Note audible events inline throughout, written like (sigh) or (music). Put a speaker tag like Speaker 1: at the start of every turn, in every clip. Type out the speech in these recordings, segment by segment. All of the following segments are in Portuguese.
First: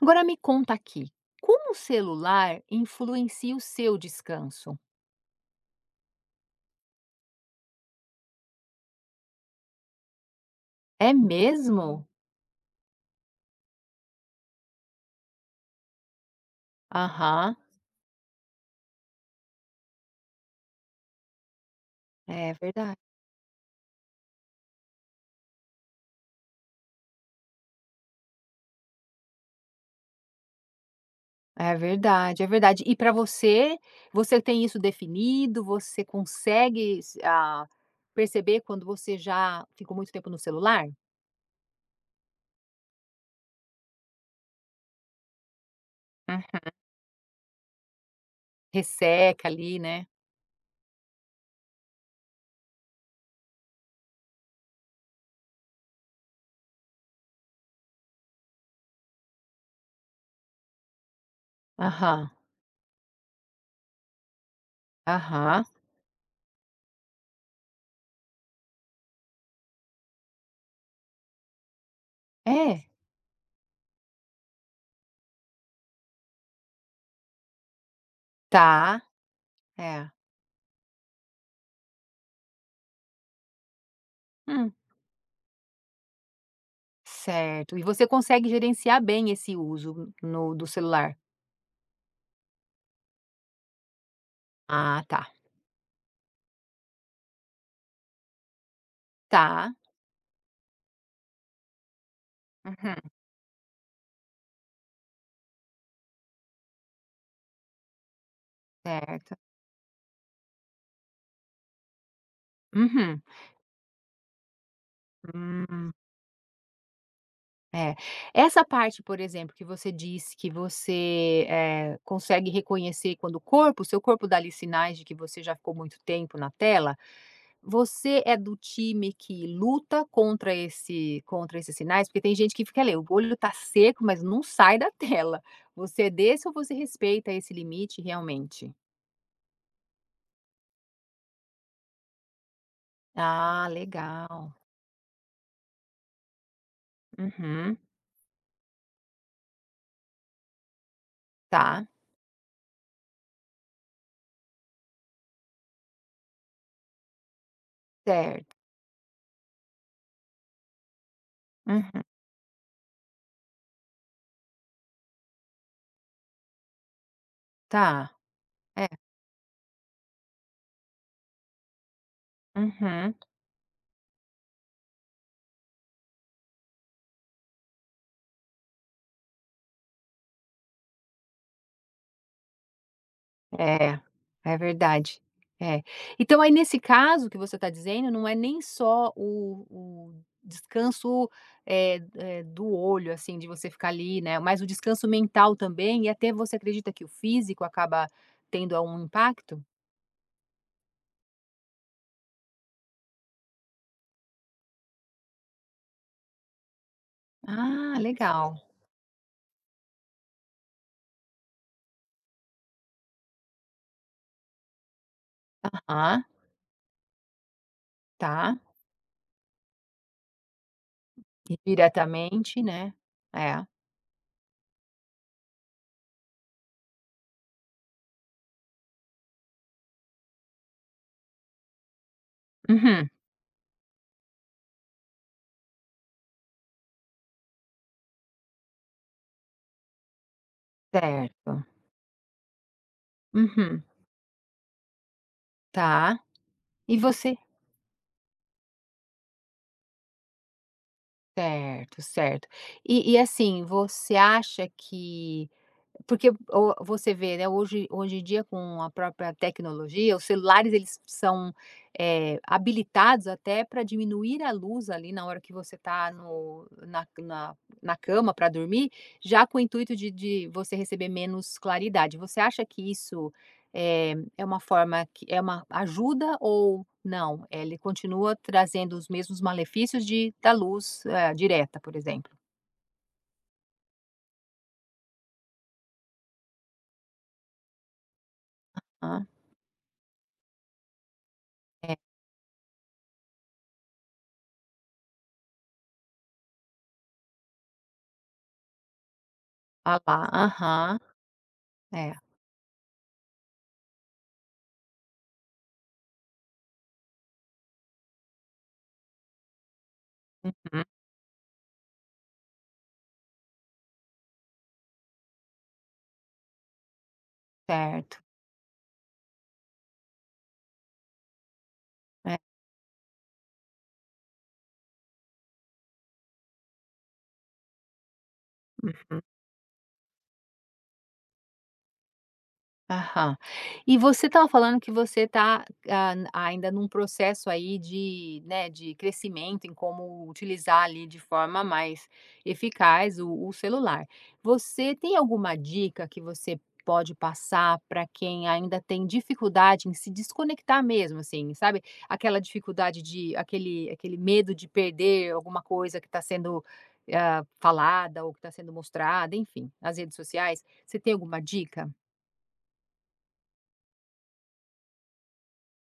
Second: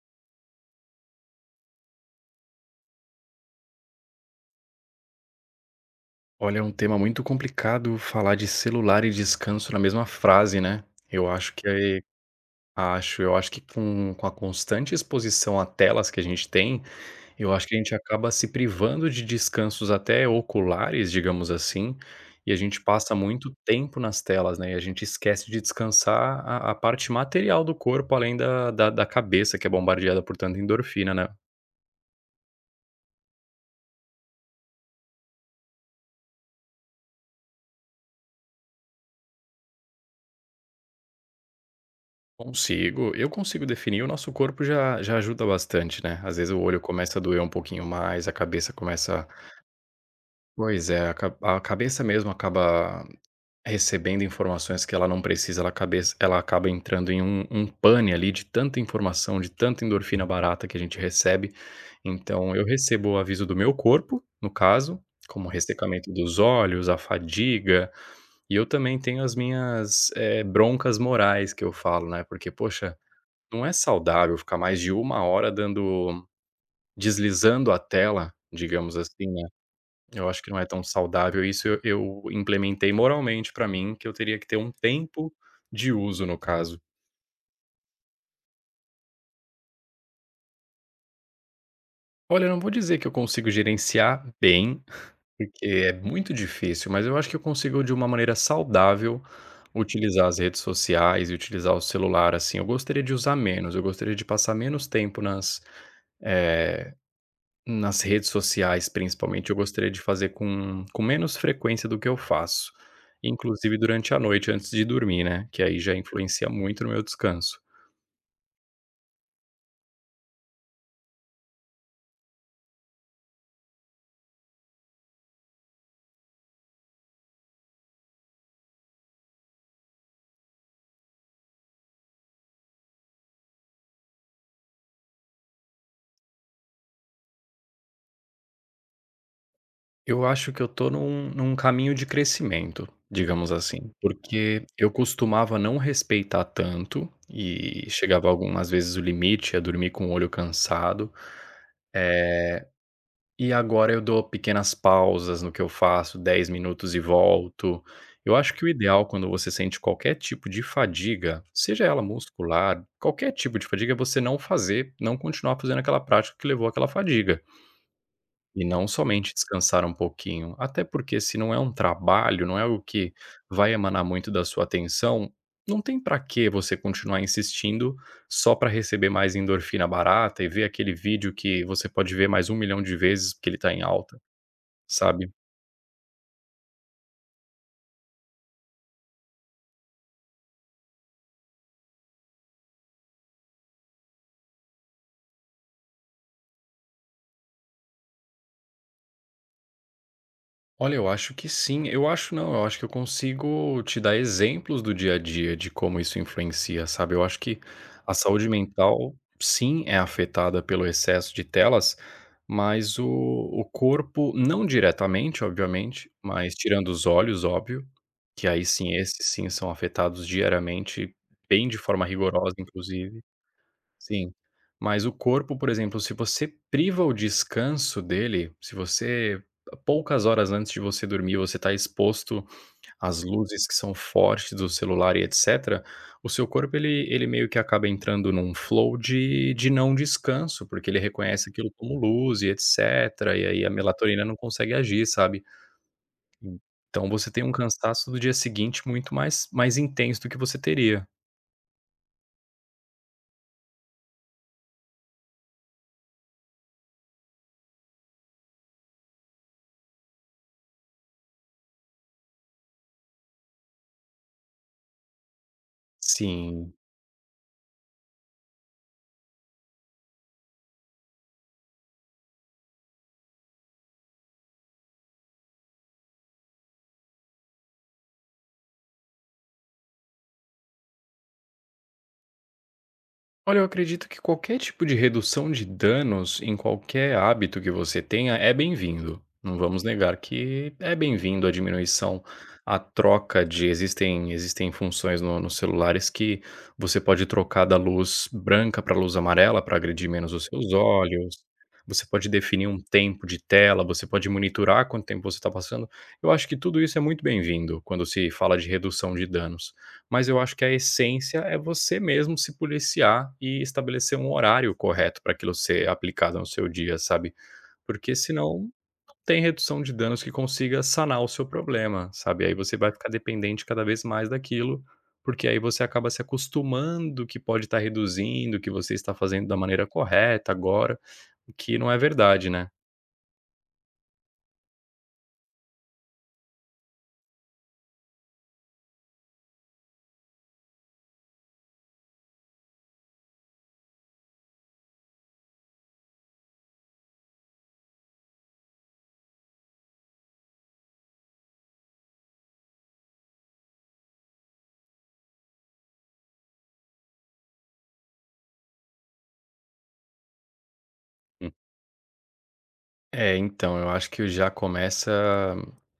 Speaker 1: Agora me conta aqui, como o celular influencia o seu descanso?
Speaker 2: Olha, é um tema muito complicado falar de celular e descanso na mesma frase, né.
Speaker 1: É
Speaker 2: Eu acho que é,
Speaker 1: mesmo?
Speaker 2: eu acho que com a constante exposição a telas que a gente tem, eu
Speaker 1: Aham.
Speaker 2: acho que a gente acaba se privando de descansos até oculares, digamos assim, e
Speaker 1: É
Speaker 2: a gente
Speaker 1: verdade.
Speaker 2: passa muito tempo nas telas, né, e a gente esquece de descansar a parte material do corpo, além da cabeça que é bombardeada por tanta endorfina, né.
Speaker 1: É verdade. E para você, você tem isso definido? Você consegue, perceber quando você já ficou muito tempo no celular?
Speaker 2: Consigo, eu consigo definir, o nosso corpo já já ajuda bastante, né. Às vezes o
Speaker 1: Hum.
Speaker 2: olho começa a doer um pouquinho mais, a cabeça começa.
Speaker 1: Resseca ali, né.
Speaker 2: Pois é, a cabeça mesmo acaba recebendo informações que ela não precisa, ela acaba entrando em um pane ali de tanta informação, de tanta endorfina barata que a gente recebe.
Speaker 1: Aham,
Speaker 2: Então eu recebo o aviso do meu corpo, no caso, como
Speaker 1: aham.
Speaker 2: ressecamento dos olhos, a fadiga, e eu também tenho as minhas, broncas morais que eu falo, né, porque
Speaker 1: É,
Speaker 2: poxa, não é saudável ficar mais de uma hora dando deslizando a tela, digamos
Speaker 1: tá,
Speaker 2: assim, né.
Speaker 1: é.
Speaker 2: Eu acho que não é tão saudável isso, eu implementei moralmente pra mim que eu teria que ter um
Speaker 1: Hum,
Speaker 2: tempo de uso, no caso.
Speaker 1: certo. E você consegue gerenciar bem esse uso no do celular?
Speaker 2: Olha, eu não vou dizer que eu consigo gerenciar bem,
Speaker 1: Ah, tá.
Speaker 2: porque é muito difícil, mas eu acho que eu consigo, de uma maneira saudável,
Speaker 1: Tá.
Speaker 2: utilizar as redes sociais e utilizar o celular, assim. Eu
Speaker 1: Uhum,
Speaker 2: gostaria de usar menos, eu gostaria de passar menos tempo eh Nas redes sociais,
Speaker 1: certo.
Speaker 2: principalmente, eu gostaria de fazer com menos frequência do que eu faço,
Speaker 1: Uhum.
Speaker 2: inclusive durante a noite antes de dormir, né, que aí
Speaker 1: Hum,
Speaker 2: já influencia muito no meu descanso.
Speaker 1: é. Essa parte, por exemplo, que você disse que você, consegue reconhecer quando o seu corpo dá ali sinais de que você já ficou muito tempo na tela, você é do time que luta contra esse contra esses sinais? Porque tem gente que fica ali, o olho tá seco, mas não sai da (laughs) tela. Você é desse ou você respeita esse limite realmente?
Speaker 2: Eu acho que eu tô num caminho de crescimento, digamos
Speaker 1: Ah,
Speaker 2: assim,
Speaker 1: legal.
Speaker 2: porque eu costumava não respeitar tanto
Speaker 1: Uhum.
Speaker 2: e chegava algumas vezes o limite, a dormir com o olho cansado.
Speaker 1: Tá,
Speaker 2: eh, E agora eu dou pequenas pausas no que eu faço, 10 minutos e volto. Eu acho
Speaker 1: certo.
Speaker 2: que o ideal quando você sente qualquer tipo de fadiga, seja ela
Speaker 1: Uhum.
Speaker 2: muscular, qualquer tipo de fadiga, é você não fazer, não continuar fazendo aquela prática que levou àquela fadiga.
Speaker 1: Tá.
Speaker 2: E
Speaker 1: É.
Speaker 2: não somente descansar um pouquinho. Até porque se não é um trabalho, não é algo que
Speaker 1: Uhum.
Speaker 2: vai emanar muito da sua atenção, não tem pra que você continuar insistindo só para receber mais endorfina barata e ver aquele vídeo que você pode ver mais um milhão de vezes porque ele tá em
Speaker 1: É,
Speaker 2: alta.
Speaker 1: é verdade.
Speaker 2: Sabe?
Speaker 1: É. Então aí nesse caso que você está dizendo, não é nem só o descanso, do olho, assim, de você ficar ali, né, mas o descanso mental também e até você acredita que o físico acaba tendo algum impacto?
Speaker 2: Olha, eu acho que sim. Eu acho não, eu acho que eu consigo te dar exemplos do dia a dia de como isso influencia, sabe? Eu acho que
Speaker 1: Ah,
Speaker 2: a saúde
Speaker 1: legal.
Speaker 2: mental, sim, é afetada pelo excesso de telas, mas o corpo, não diretamente, obviamente,
Speaker 1: Aham,
Speaker 2: mas tirando os olhos, óbvio, que
Speaker 1: tá.
Speaker 2: aí sim, esses sim são afetados diariamente, bem de forma rigorosa,
Speaker 1: Diretamente, né.
Speaker 2: inclusive.
Speaker 1: É.
Speaker 2: Sim. Mas o corpo, por exemplo, se você priva o descanso dele, se você poucas horas antes de você dormir, você está exposto
Speaker 1: Uhum.
Speaker 2: às luzes que são fortes do celular e etcétera, o seu corpo ele meio que acaba entrando num flow de não descanso, porque ele reconhece
Speaker 1: Certo.
Speaker 2: aquilo como luz e etcétera, e aí a
Speaker 1: Uhum.
Speaker 2: melatonina não consegue agir, sabe.
Speaker 1: Tá. E
Speaker 2: Então você
Speaker 1: você
Speaker 2: tem um cansaço do dia seguinte muito mais intenso do que você teria.
Speaker 1: certo, certo. E assim, você acha que porque o você vê, né, hoje em dia com a própria tecnologia, os celulares eles são, habilitados até para diminuir a luz ali na hora que você está
Speaker 2: Sim.
Speaker 1: na na cama para dormir, já com o intuito de você receber menos claridade. Você acha que isso, é uma forma que é uma ajuda ou não? Ele continua trazendo os mesmos malefícios de da luz, direta, por exemplo.
Speaker 2: Olha, eu acredito que qualquer tipo de redução de danos em qualquer hábito que você tenha é bem-vindo.
Speaker 1: Hã,
Speaker 2: Não vamos negar que é bem-vindo a
Speaker 1: é.
Speaker 2: diminuição, a troca de existem funções no, nos celulares que você pode trocar da luz branca para luz amarela para
Speaker 1: Ah
Speaker 2: agredir
Speaker 1: lá,
Speaker 2: menos os seus
Speaker 1: aham.
Speaker 2: olhos. Você
Speaker 1: É.
Speaker 2: pode definir um tempo de tela, você pode monitorar quanto tempo você está passando. Eu acho que tudo isso é muito bem-vindo quando se fala de redução de danos. Mas eu acho que a
Speaker 1: Uhum.
Speaker 2: essência é você mesmo se policiar e estabelecer um horário correto para aquilo ser aplicado no seu dia, sabe. Porque
Speaker 1: Certo,
Speaker 2: senão não tem redução de danos que consiga sanar o seu problema,
Speaker 1: é.
Speaker 2: sabe. Aí você vai ficar dependente cada vez mais daquilo, porque aí você acaba se acostumando que pode estar reduzindo, que você está
Speaker 1: Uhum.
Speaker 2: fazendo da maneira correta agora, o que não é verdade, né.
Speaker 1: Aham. E você estava falando que você está, ainda num processo aí de, né, de crescimento em como utilizar ali de forma mais eficaz o celular. Você tem alguma dica que você pode passar para quem ainda tem dificuldade em se desconectar mesmo, assim, sabe? Aquela dificuldade de aquele medo de perder alguma coisa que está sendo, falada ou que está sendo mostrada, enfim, nas redes sociais. Você tem alguma dica?
Speaker 2: É, então, eu acho que já começa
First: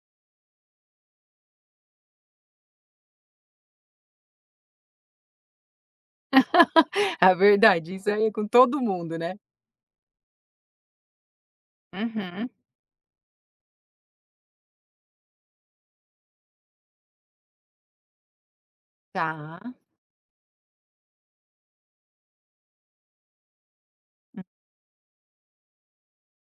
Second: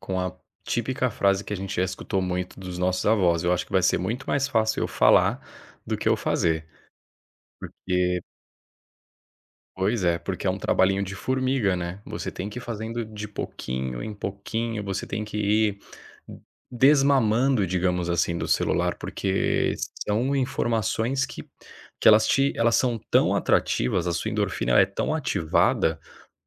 Speaker 2: com a típica frase que a gente já escutou muito dos nossos avós. Eu acho que vai ser muito mais fácil eu falar do que eu fazer.
Speaker 1: É verdade, isso
Speaker 2: E,
Speaker 1: aí é com todo mundo, né.
Speaker 2: pois é, porque é um trabalhinho de formiga, né? Você tem
Speaker 1: Uhum.
Speaker 2: que ir fazendo de pouquinho em pouquinho, você tem que ir desmamando, digamos assim, do celular,
Speaker 1: Tá.
Speaker 2: porque são informações que elas são tão atrativas, a sua endorfina ela é tão ativada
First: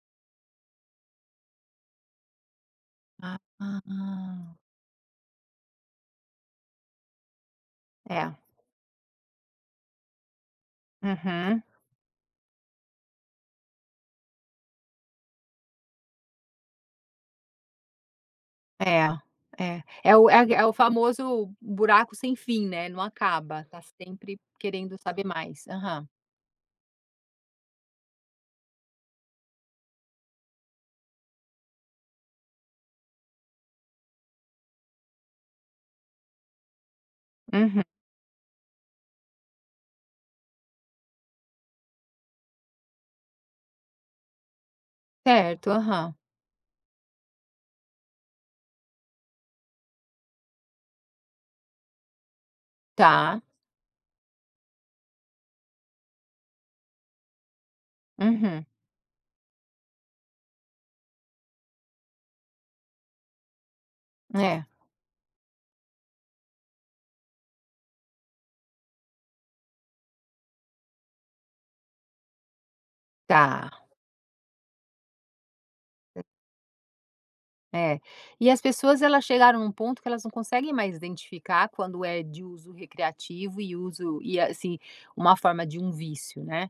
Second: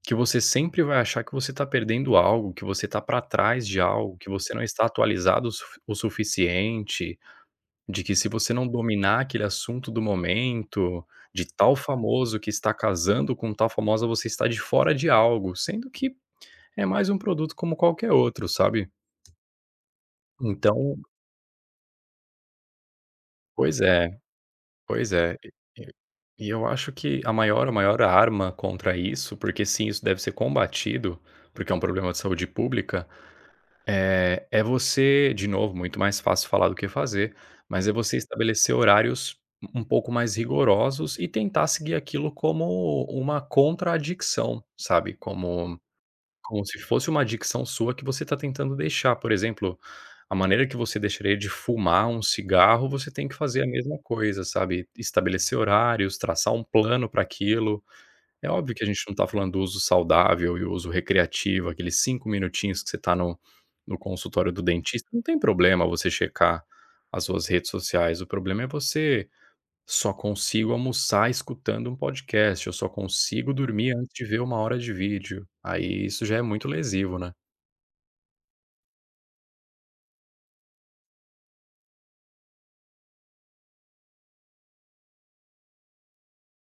Speaker 2: que você sempre vai achar que você está perdendo algo, que você está para trás de algo, que você
Speaker 1: Ah,
Speaker 2: não está atualizado o suficiente, de que se
Speaker 1: é.
Speaker 2: você não dominar aquele assunto do momento, de
Speaker 1: Uhum.
Speaker 2: tal famoso que está casando com tal famosa, você está de fora de algo, sendo que é mais um produto como qualquer outro, sabe.
Speaker 1: É, é. É o é o
Speaker 2: Então,
Speaker 1: famoso buraco sem fim, né, não acaba,
Speaker 2: pois
Speaker 1: tá
Speaker 2: é,
Speaker 1: sempre querendo
Speaker 2: pois
Speaker 1: saber
Speaker 2: é. E
Speaker 1: mais. Aham.
Speaker 2: e eu acho que a maior arma contra isso, porque sim, isso deve ser combatido, porque é um problema de saúde pública. É você de novo, muito mais fácil falar do que fazer,
Speaker 1: Uhum.
Speaker 2: mas é você estabelecer horários um pouco mais rigorosos e tentar seguir aquilo como uma contradição, sabe,
Speaker 1: Certo,
Speaker 2: como
Speaker 1: aham.
Speaker 2: como se fosse uma adicção sua que você está tentando deixar. Por exemplo, a maneira que você deixaria de fumar um cigarro, você tem que
Speaker 1: Tá.
Speaker 2: fazer a mesma coisa, sabe, estabelecer horários, traçar um plano para aquilo. É
Speaker 1: Uhum.
Speaker 2: óbvio que a gente não está falando do uso saudável e o uso recreativo, aqueles 5 minutinhos que você está no consultório do
Speaker 1: É,
Speaker 2: dentista, não tem problema você checar as suas redes sociais, o problema é você "só consigo almoçar escutando um podcast", eu "só consigo
Speaker 1: tá.
Speaker 2: dormir antes de ver uma hora de vídeo", aí isso já é muito lesivo, né.
Speaker 1: É. E as pessoas elas chegaram num ponto que elas não conseguem mais identificar quando é de uso recreativo e uso e, assim, uma forma de um vício, né.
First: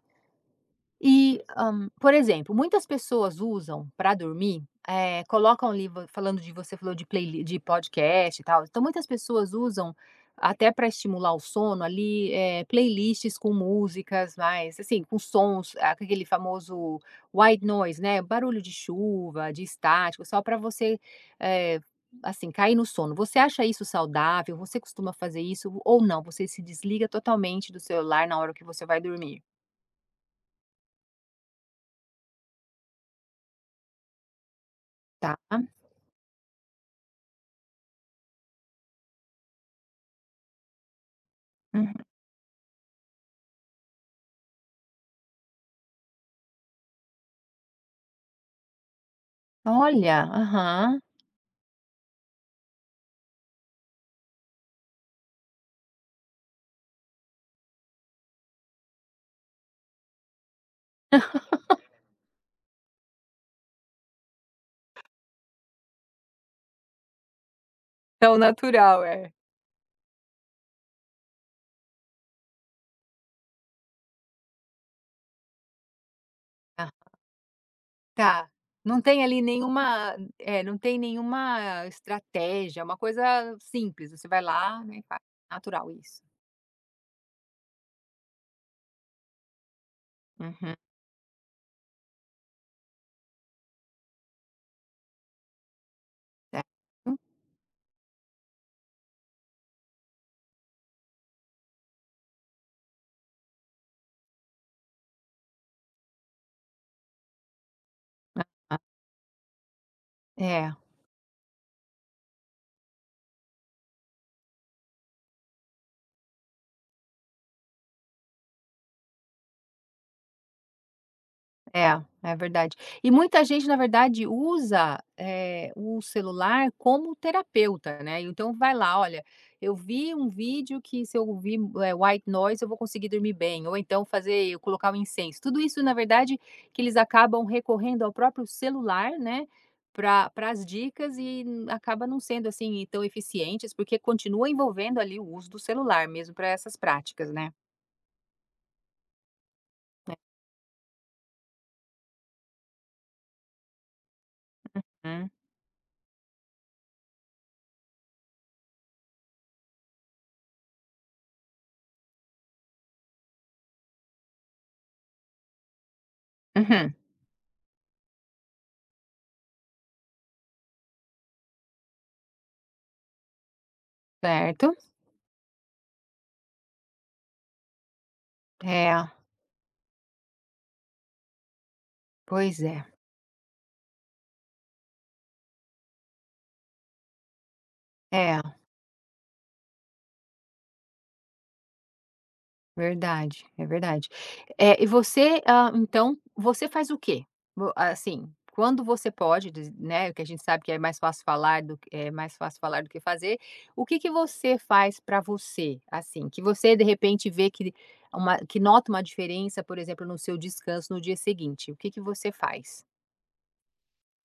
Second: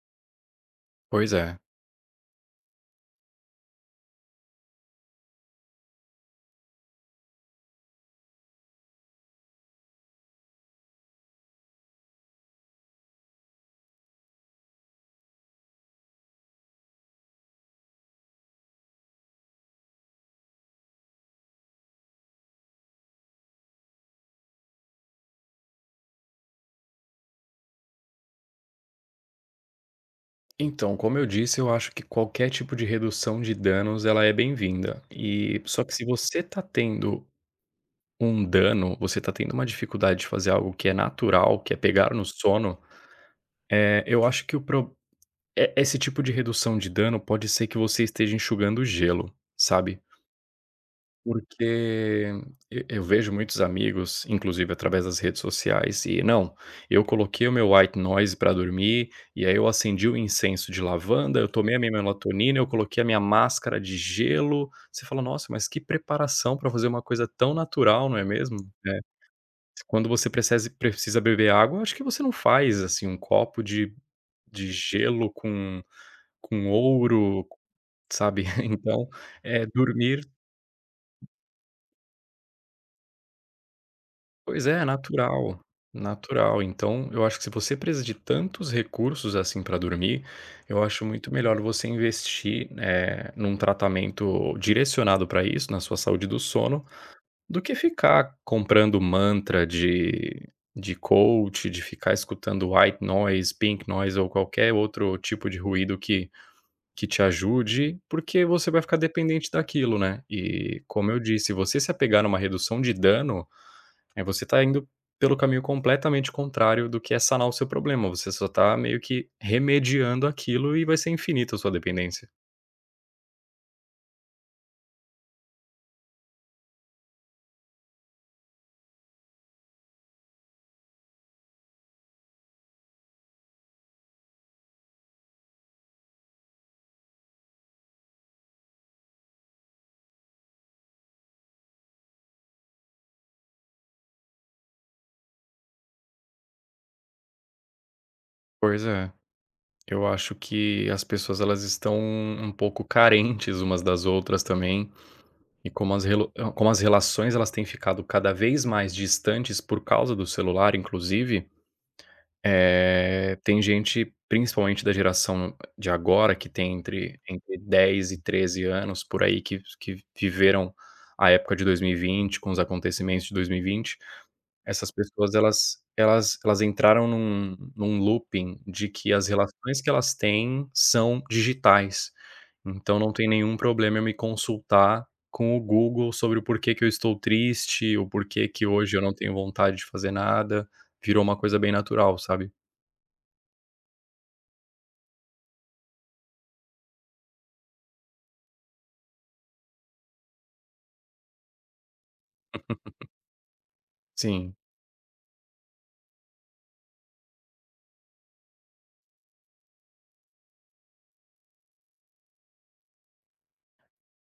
Speaker 2: Pois
Speaker 1: E,
Speaker 2: é.
Speaker 1: hã, por exemplo, muitas pessoas usam para dormir, colocam ali vo falando de você falou de playli de podcast e tal, então muitas pessoas usam, até para estimular o sono ali, playlists com músicas mais assim, com sons, com aquele famoso white noise, né, barulho de chuva, de estático, só para você, eh, assim, cair no sono. Você acha isso saudável? Você costuma fazer isso ou não? Você se desliga totalmente do celular na hora que você vai dormir,
Speaker 2: Então, como eu disse, eu acho que qualquer tipo de redução de danos ela é bem-vinda.
Speaker 1: tá?
Speaker 2: E só que se você está tendo um dano, você tá tendo uma dificuldade de fazer algo que é natural, que é pegar no sono, eu acho que o pro e esse tipo de redução de dano pode ser que você esteja enxugando gelo, sabe.
Speaker 1: Olha, aham.
Speaker 2: Porque E eu vejo muitos amigos, inclusive através das redes sociais, e: "Não, eu coloquei o meu white noise pra dormir, e aí eu acendi o incenso de lavanda, eu tomei a minha melatonina, eu coloquei a minha máscara de gelo". Você fala: "Nossa, mas que preparação pra fazer uma coisa tão natural, não é
Speaker 1: É
Speaker 2: mesmo?".
Speaker 1: natural, é.
Speaker 2: Quando você precese precisa beber água, acho que você não faz, assim, um copo de gelo com
Speaker 1: Ah,
Speaker 2: ouro, sabe.
Speaker 1: tá.
Speaker 2: (laughs)
Speaker 1: Não
Speaker 2: Então,
Speaker 1: tem ali
Speaker 2: é
Speaker 1: nenhuma
Speaker 2: dormir.
Speaker 1: não tem nenhuma estratégia, é uma coisa simples, você vai
Speaker 2: Pois é,
Speaker 1: lá,
Speaker 2: é
Speaker 1: né, e faz.
Speaker 2: natural,
Speaker 1: Natural, isso.
Speaker 2: natural. Então, eu acho que se você precisa de tantos recursos, assim, para dormir,
Speaker 1: Uhum,
Speaker 2: eu acho muito melhor você investir, num tratamento direcionado para isso, na sua saúde do sono,
Speaker 1: certo.
Speaker 2: do que ficar comprando mantra de coach, de ficar escutando white noise, pink noise ou qualquer outro tipo de ruído que te ajude, porque
Speaker 1: Ah,
Speaker 2: você vai ficar dependente daquilo, né.
Speaker 1: é.
Speaker 2: E, como eu disse, você se apegar numa redução de dano, aí você tá indo pelo caminho completamente contrário do que é sanar o seu problema, você só tá meio que remediando aquilo e vai ser infinita a sua
Speaker 1: É,
Speaker 2: dependência.
Speaker 1: é verdade. E muita gente, na verdade, usa, o celular como terapeuta, né. Então vai lá: "Olha, eu vi um vídeo que se eu ouvir, white noise eu vou conseguir dormir bem", ou então fazer eu colocar um incenso. Tudo isso, na verdade, que eles acabam recorrendo ao próprio celular, né, para as dicas e acaba não sendo, assim, tão eficientes, porque continua envolvendo ali o uso do celular mesmo para essas práticas, né.
Speaker 2: Pois é. Eu acho que as pessoas elas estão um pouco carentes umas das outras também,
Speaker 1: Uhum.
Speaker 2: e como as relações elas têm ficado cada vez mais distantes por causa do celular inclusive, tem gente, principalmente da geração de agora, que tem
Speaker 1: Uhum.
Speaker 2: entre 10 e 13 anos por aí que viveram a época de 2020 com os acontecimentos de 2020.
Speaker 1: Certo.
Speaker 2: Essas pessoas elas entraram num looping de
Speaker 1: É,
Speaker 2: que as relações que elas têm são digitais,
Speaker 1: pois é.
Speaker 2: então não tem nenhum problema eu me consultar com o Google sobre o porquê que eu estou triste, o
Speaker 1: É,
Speaker 2: porquê que hoje eu não tenho vontade de fazer nada, virou uma coisa bem natural, sabe.
Speaker 1: verdade, é verdade. Eh, e você, então, você faz o quê? Vo assim, quando você pode diz né, que a gente sabe que é mais fácil falar do que fazer, o que que
Speaker 2: Sim,
Speaker 1: você faz para você, assim, que você de repente vê que uma que nota uma diferença, por exemplo, no seu descanso no dia seguinte, o que que você faz?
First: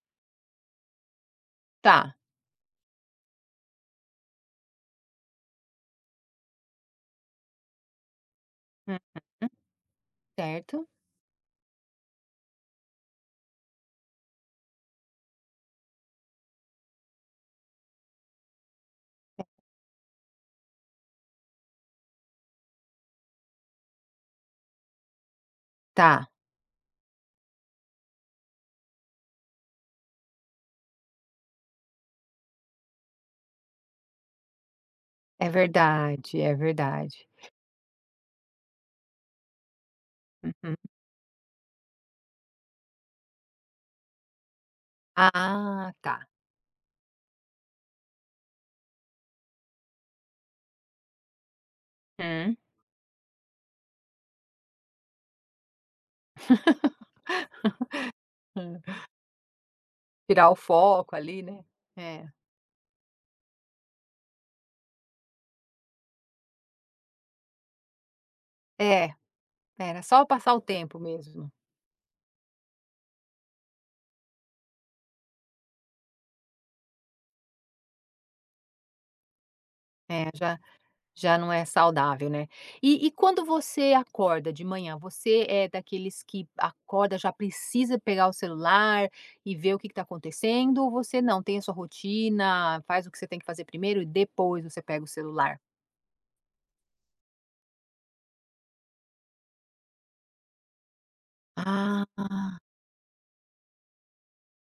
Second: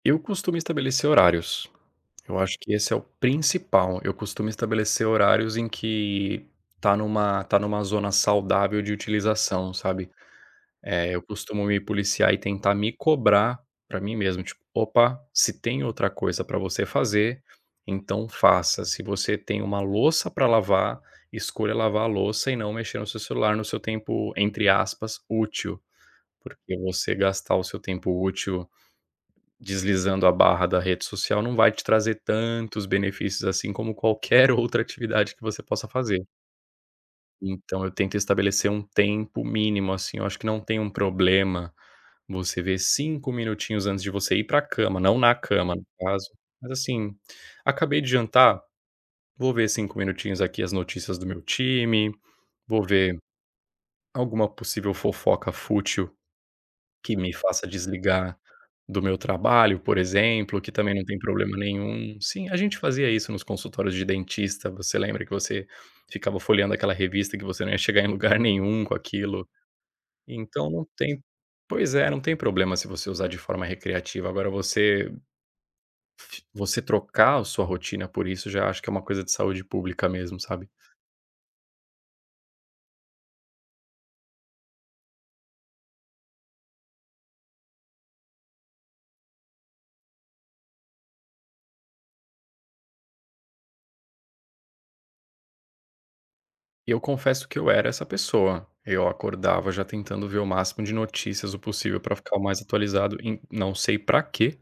Speaker 2: eu costumo estabelecer horários,
Speaker 1: Tá,
Speaker 2: eu acho que esse é o principal, eu costumo estabelecer horários em que tá numa zona saudável de
Speaker 1: hum,
Speaker 2: utilização, sabe.
Speaker 1: certo.
Speaker 2: É, eu costumo me policiar e tentar me cobrar pra mim mesmo, tipo: "Opa, se tem outra coisa pra você fazer, então faça. Se você tem uma louça pra lavar, escolha lavar a louça e não mexer no seu celular no seu tempo, entre aspas, útil",
Speaker 1: Tá,
Speaker 2: porque você gastar o seu tempo útil deslizando a barra da rede social não vai te trazer tantos benefícios assim como qualquer (laughs) outra atividade que
Speaker 1: é
Speaker 2: você possa fazer.
Speaker 1: verdade, é verdade.
Speaker 2: Então eu tento estabelecer um tempo mínimo, assim, eu acho que não
Speaker 1: Uhum.
Speaker 2: tem um problema você ver 5 minutinhos antes de você ir pra cama, não na cama, no
Speaker 1: Ah, tá.
Speaker 2: caso, mas assim: "Acabei de jantar, vou ver 5 minutinhos aqui as notícias do meu time,
Speaker 1: Hum.
Speaker 2: vou ver alguma possível fofoca fútil que me faça desligar do meu trabalho", por
Speaker 1: Tirar o
Speaker 2: exemplo, que também não
Speaker 1: foco
Speaker 2: tem
Speaker 1: ali,
Speaker 2: problema
Speaker 1: né.
Speaker 2: nenhum.
Speaker 1: É,
Speaker 2: Sim, a gente fazia isso nos consultórios de dentista, você lembra que você ficava folheando aquela revista que você não ia chegar em lugar (laughs) nenhum com
Speaker 1: é,
Speaker 2: aquilo.
Speaker 1: era só passar o
Speaker 2: Então não
Speaker 1: tempo
Speaker 2: tem
Speaker 1: mesmo.
Speaker 2: Pois é, não tem problema se você usar de forma recreativa, agora você trocar a sua rotina por isso, já acho que é uma coisa de saúde pública
Speaker 1: É,
Speaker 2: mesmo,
Speaker 1: já
Speaker 2: sabe.
Speaker 1: já não é saudável, né. E quando você acorda de manhã, você é daqueles que acorda, já precisa pegar o celular e ver o que está acontecendo, ou você não, tem a sua rotina, faz o que você tem que fazer primeiro e depois você pega o celular?
Speaker 2: E eu confesso que eu era essa pessoa, eu acordava já tentando ver o máximo de notícias o possível para ficar o
Speaker 1: Ah,
Speaker 2: mais atualizado em não sei pra quê,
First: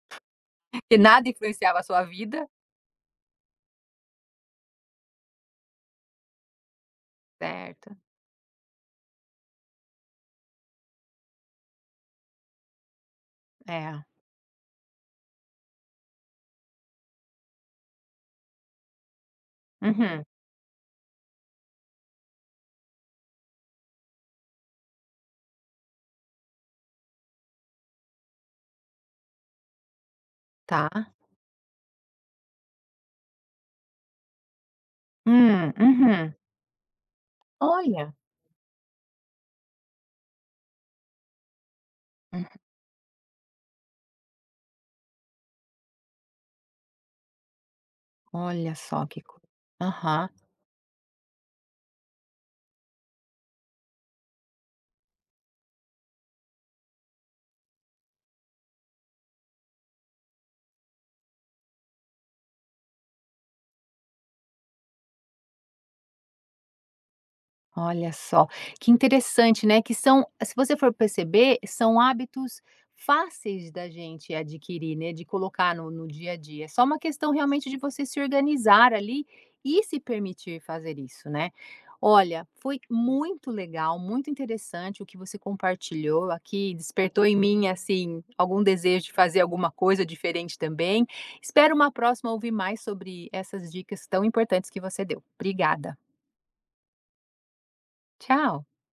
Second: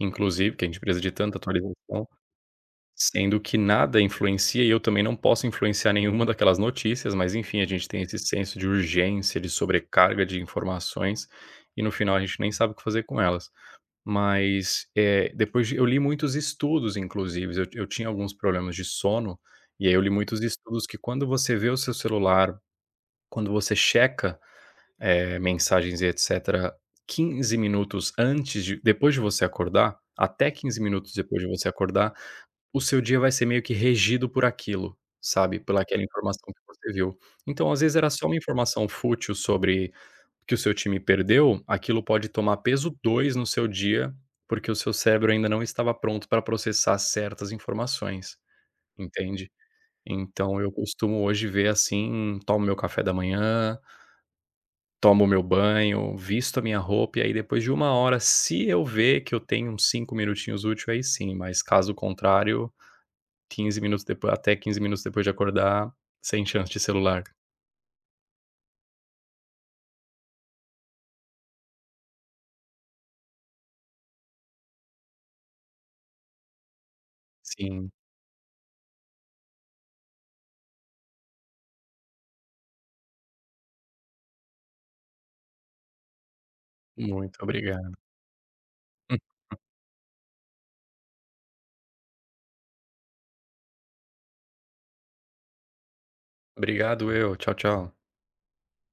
Speaker 2: inclusive, porque a gente
Speaker 1: que
Speaker 2: precisa de
Speaker 1: nada
Speaker 2: tanta
Speaker 1: influenciava a sua
Speaker 2: atualização.
Speaker 1: vida?
Speaker 2: Sendo que nada influencia e eu também não posso influenciar nenhuma daquelas notícias, mas enfim, a gente
Speaker 1: Certo,
Speaker 2: tem esse senso de urgência, de sobrecarga de informações, e no final a gente nem sabe o que fazer com elas.
Speaker 1: é.
Speaker 2: Mas, depois de eu li muitos estudos, inclusive eu tinha alguns problemas de sono, e aí eu li
Speaker 1: Uhum,
Speaker 2: muitos estudos que quando você vê o seu celular, quando você checa, mensagens e etcétera, 15 minutos antes de depois de você acordar, até 15
Speaker 1: tá.
Speaker 2: minutos depois de você acordar, o seu dia vai ser meio que regido por aquilo, sabe, pela aquela
Speaker 1: Uhum.
Speaker 2: informação que você viu. Então, às vezes, era
Speaker 1: Olha.
Speaker 2: só uma informação fútil sobre que o seu time perdeu, aquilo pode tomar peso 2 no seu dia, porque o seu cérebro ainda não estava pronto para processar certas informações,
Speaker 1: Olha só que coisa.
Speaker 2: entende.
Speaker 1: Aham.
Speaker 2: Então eu costumo hoje ver assim, tomo meu café da manhã, tomo meu banho, visto a minha roupa e aí depois de uma hora, se eu ver que eu tenho uns 5 minutinhos úteis, aí sim, mas caso contrário, 15 minutos depois até 15 minutos depois de acordar, sem chance de celular.
Speaker 1: Olha só, que interessante, né, que são se você for perceber, são hábitos fáceis da gente adquirir, né, de colocar no dia a dia. É só uma questão realmente de
Speaker 2: Sim,
Speaker 1: você se organizar ali e se permitir fazer isso, né. Olha, foi muito legal, muito interessante o que você compartilhou aqui, despertou em
Speaker 2: muito
Speaker 1: mim,
Speaker 2: obrigado.
Speaker 1: assim, algum desejo de
Speaker 2: Hum.
Speaker 1: fazer alguma coisa diferente também. Espero uma próxima ouvir mais sobre essas dicas tão importantes que você deu. Obrigada.
Speaker 2: Obrigado eu. Tchau, tchau.
Speaker 1: Tchau.